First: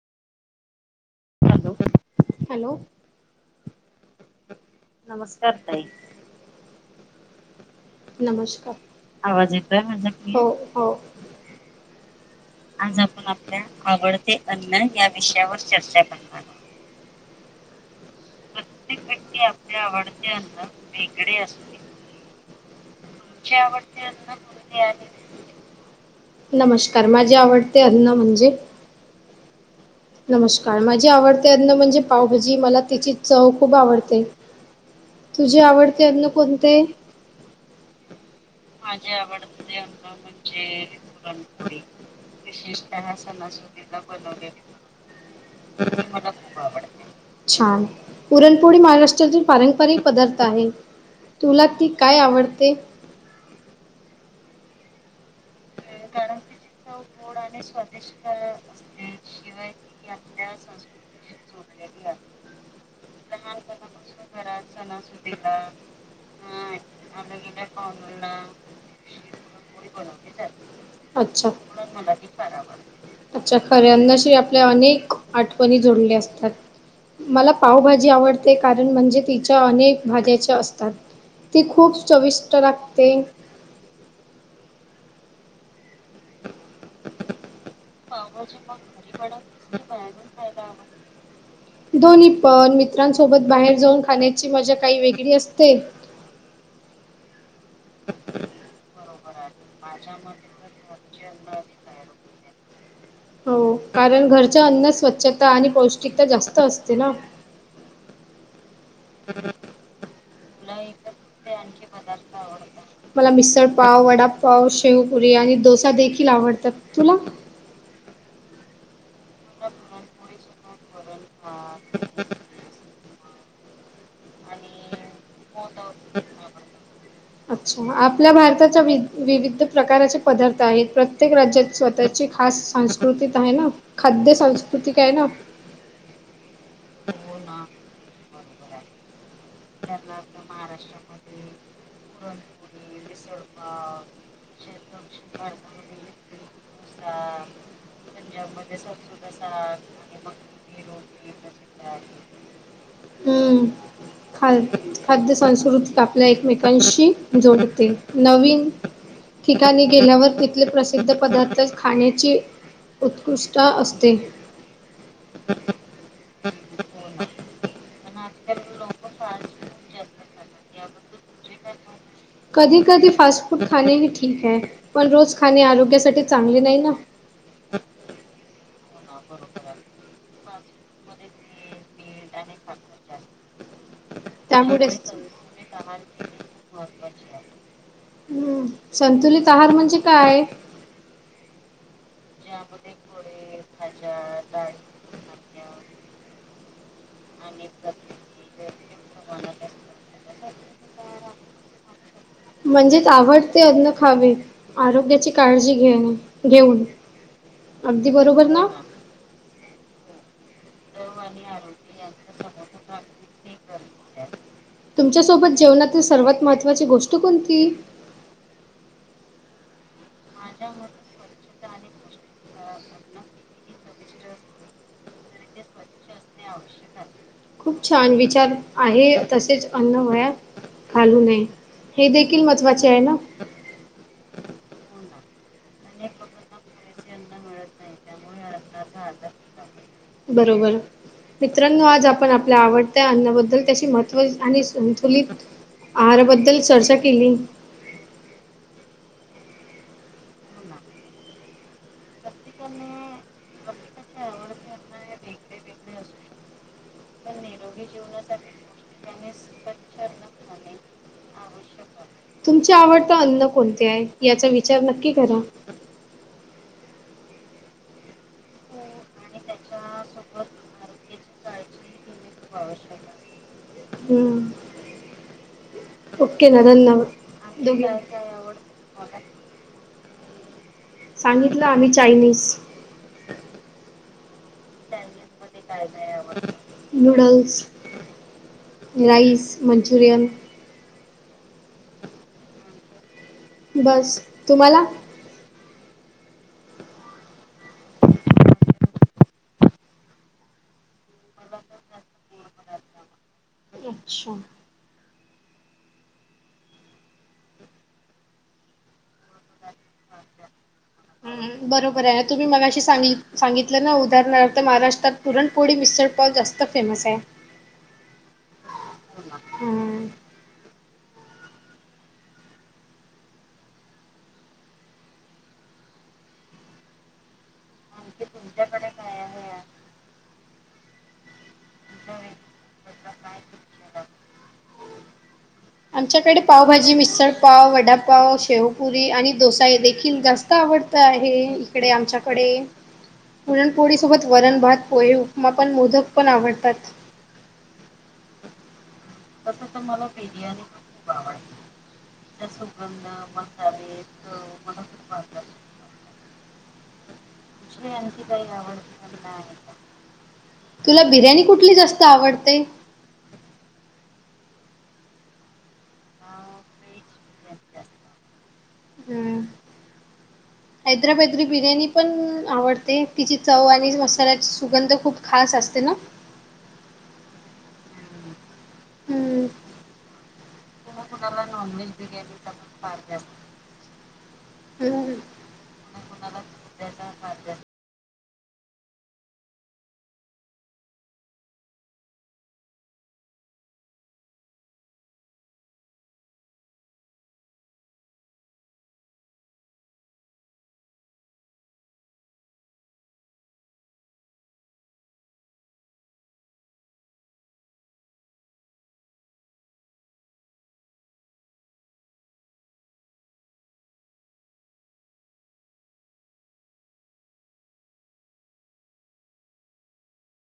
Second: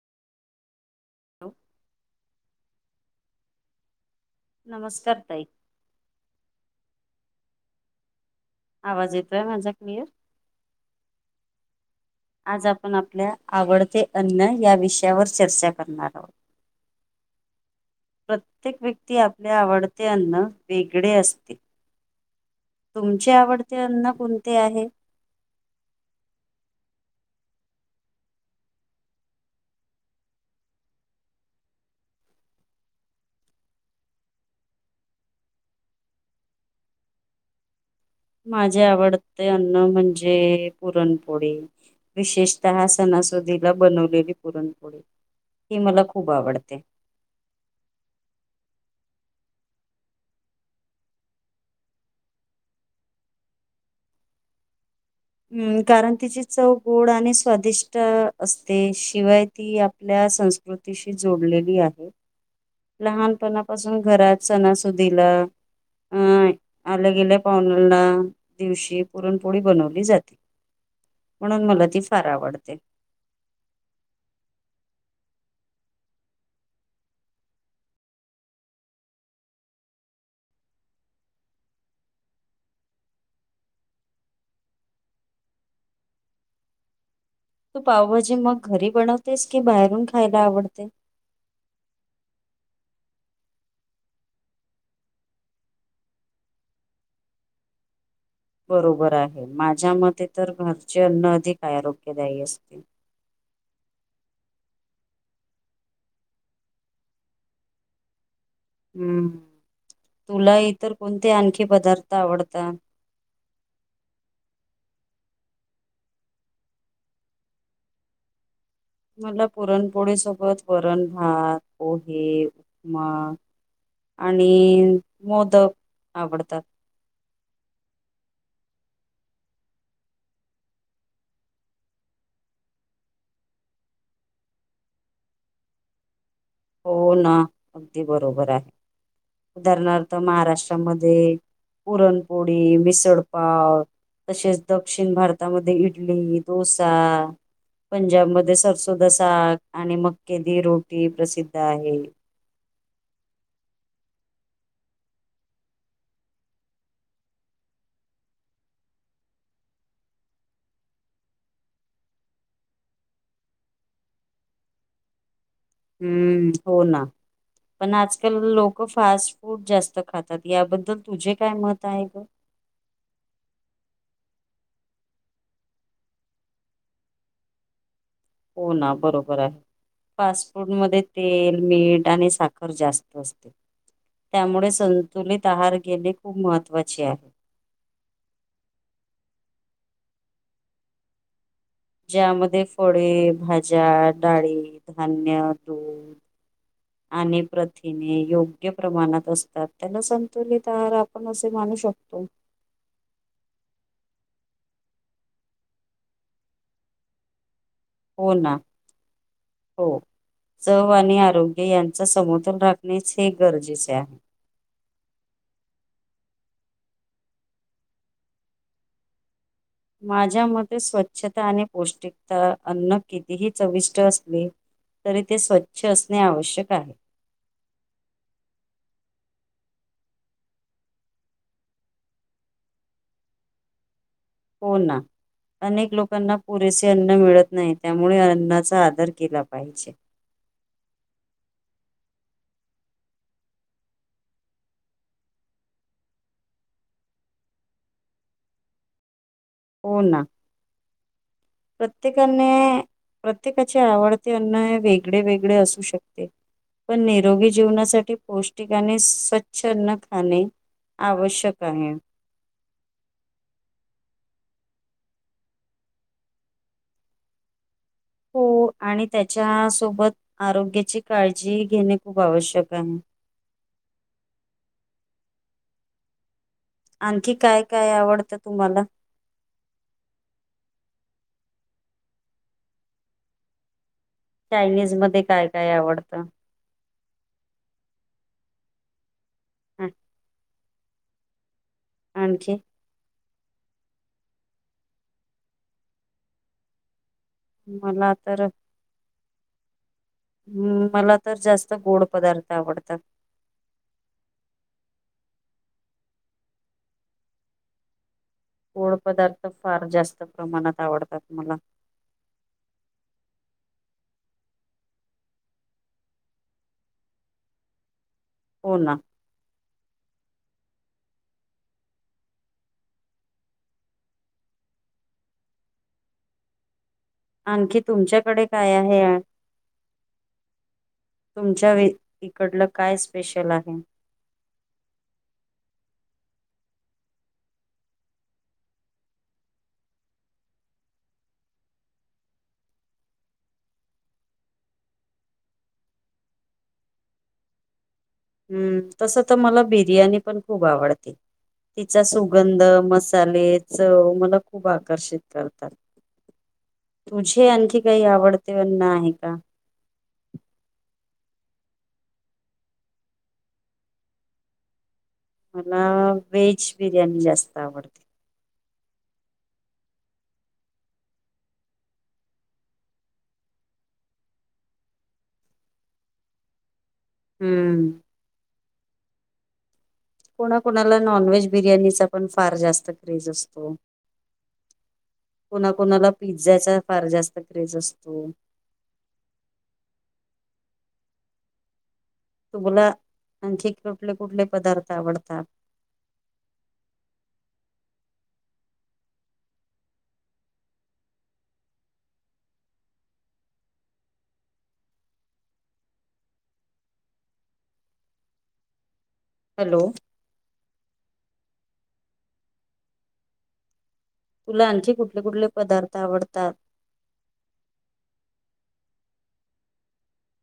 Hello hello नमस्कार ताई नमस्कार, आवाज येतोय माझ्या का? हो हो आज आपण आपल्या आवडते अन्न या विषयावर चर्चा करणार आहोत प्रत्येक व्यक्ती आपले आवडते अन्न वेगळे असते, तुमचे आवडते अन्न कोणते आहे? नमस्कार माझे आवडते ते अन्न म्हणजे नमस्कार माझे आवडते अन्न म्हणजे पावभाजी, मला तिची चव खूप आवडते, तुझे आवडते अन्न कोणते? माझे आवडते अन्न म्हणजे पुरणपोळी विशेषतः सणासुदीला बनवलेली पुरणपोळी ही मला खूप आवडते छान पुरणपोळी महाराष्ट्र पारंपरिक पदार्थ आहे, तुला ती काय आवडते हम्म, कारण तिची चव गोड आणि स्वादिष्ट असते, शिवाय ती आपल्या संस्कृतीशी जोडलेली आहे लहानपणापासून घरात सणासुदीला अं आलं गेल्या पाहुण्यांना दिवशी पुरणपोळी बनवली जाते अच्छा, म्हणून मला ती फार आवडते. अच्छा, खरे अन्नशी आपल्या अनेक आठवणी जोडले असतात, मला पावभाजी आवडते कारण म्हणजे तिच्या अनेक भाज्याच्या असतात, ती खूप चविष्ट लागते तू पावभाजी मग घरी बनवतेस की बाहेरून खायला आवडते? दोन्ही पण मित्रांसोबत बाहेर जाऊन खाण्याची मजा काही वेगळी असते बरोबर आहे, माझ्या मते तर घरचे अन्न अधिक आरोग्यदायी असते हो कारण घरच्या अन्न स्वच्छता आणि पौष्टिकता जास्त असतेना हम्म तुला इतर कोणते आणखी पदार्थ आवडतात मला मिसळ पाव, वडापाव, शेवपुरी आणि डोसा देखील आवडतात. तुला? मला पुरणपोळी सोबत वरण भात, पोहे, उपमा आणि मोदक आवडतात. अच्छा आपल्या भारताच्या विविध प्रकारचे पदार्थ आहेत, प्रत्येक राज्यात स्वतःची खास संस्कृतीत आहे ना, खाद्य सांस्कृतिक आहे ना. हो ना, अगदी बरोबर आहे उदाहरणार्थ महाराष्ट्रामध्ये पुरणपोळी, मिसळपाव तसेच दक्षिण भारतामध्ये इडली, डोसा पंजाबमध्ये सरसोदा साग आणि मक्केदी रोटी प्रसिद्ध आहे हम्म. खा खाद्य संस्कृती आपल्या एकमेकांशी जोडते, नवीन ठिकाणी गेल्यावर तिथले प्रसिद्ध पदार्थ खाण्याची उत्कृष्ट असते हम्म हो ना. पण आजकाल लोक फास्ट फूड जास्त खातात. याबद्दल तुझे काय मत आहे? कधी कधी फास्ट फूड खाणे हे ठीक आहे. पण रोज खाणे आरोग्यासाठी चांगले नाही ना. हो ना बरोबर आहे. फास्ट फूड मध्ये तेल, मीठ. साखर जास्त असते त्यामुळे त्यामुळेच संतुलित आहार गेणे खूप महत्वाचे आहे. हम्म, संतुलित आहार म्हणजे काय? ज्यामध्ये फळे, भाज्या, डाळी, धान्य, दूध. आणि प्रथिने योग्य प्रमाणात असतात त्यांना संतुलित. तर आपण असे माणू शकतो. म्हणजेच आवडते अन्न खावे आरोग्याची काळजी घेणे घेऊन. अगदी बरोबर ना? हो चव आणि आरोग्य. यांचा समतोल राखणेच. ते गरजेचे आहे. तुमच्यासोबत जेवणातील सर्वात महत्त्वाची गोष्ट कोणती? माझ्या म स्वच्छता आणि पौष्टिकता. अन्न कितीही चविष्ट असले तरी ते स्वच्छ अस खूप छान विचार आहे. तसेच अन्न वया घालू नये. हे देखील महत्वाचे आहे ना? होना. अनेक लोकांना पुरेसे. अन्न मिळत नाही. त्यामुळे अन्नाचा आदर केला पाहिजे. बरोबर मित्रांनो आज आप आपल्या आवडत्या अन्नाबद्दल त्याशी महत्त्व आणि संतुलित आहाराबद्दल चर्चा केली. हो ना. प्रत्येकाने प्रत्येकाचे आवडते अन्न हे वेगळे वेगळे असू शकते. पण निरोगी जीवनासाठी पौष्टिक आणि स्वच्छ अन्न खाणे आवश्यक आहे. तुमचे आवडते अन्न कोणते आहे याचा नक्की करा. हो आणि त्याची सोबत आरोग्याची काळजी. जी घेणे. खूप आवश्यक आहे. हम्म. हो. ओक ना धन्यवाद. आणखी काय काय आवडतं तुम्हाला? सांगितलं आम्ही चायनीज. चायनीज मध्ये काय काय आवडतं? नूडल्स, राईस हा, मंचुरियन आणखी बस तुम्हाला मला तर हम्म मला तर जास्त गोड पदार्थ आवडतात अच्छा. गोड पदार्थ फार जास्त प्रमाणात आवडतात मला हम्म बरोबर आहे. तुम्ही मगाशी सांगि सांगितलं उदाहरणार्थ महाराष्ट्रात पुरणपोळी, मिसळ पाव जास्त फेमस आहे हो ना हम्म आणखी तुमच्याकडे काय आहे तुमच्या इकडलं काय स्पेशल आहे आमच्याकडे पावभाजी, मिसळ पाव, वडापाव, शेवपुरी आणि दोसा देखील जास्त आवडत आहे इकडे आमच्याकडे पुरणपोळी सोबत वरण, भात, पोहे, उपमा पण मोदक पण आवडतात हम्म तस तर मला बिर्याणी पण खूप आवडते तिचा सुगंध मसाले चव मला खूप आकर्षित करतात, तुझे आणखी काही आवडते अन्नआहे का तुला बिर्याणी कुठली जास्त आवडते? मला व्हेज बिर्याणी जास्त आवडते हम् हैद्राबाद्री बिर्याणी पण आवडते, तिची चव आणि मसाल्याची सुगंध खूप खास असते ना हम्म, हम्म कोणा कोणाला नॉनव्हेज बिर्याणीचा पण फार जास्त क्रेज असतो, हम्म. कोणा कोणाला पिझ्झाचा फार जास्त क्रेज असतो. तुम्हाला आणखी कुठले कुठले पदार्थ आवडतात. हॅलो तुला आणखी कुठले कुठले पदार्थ आवडतात.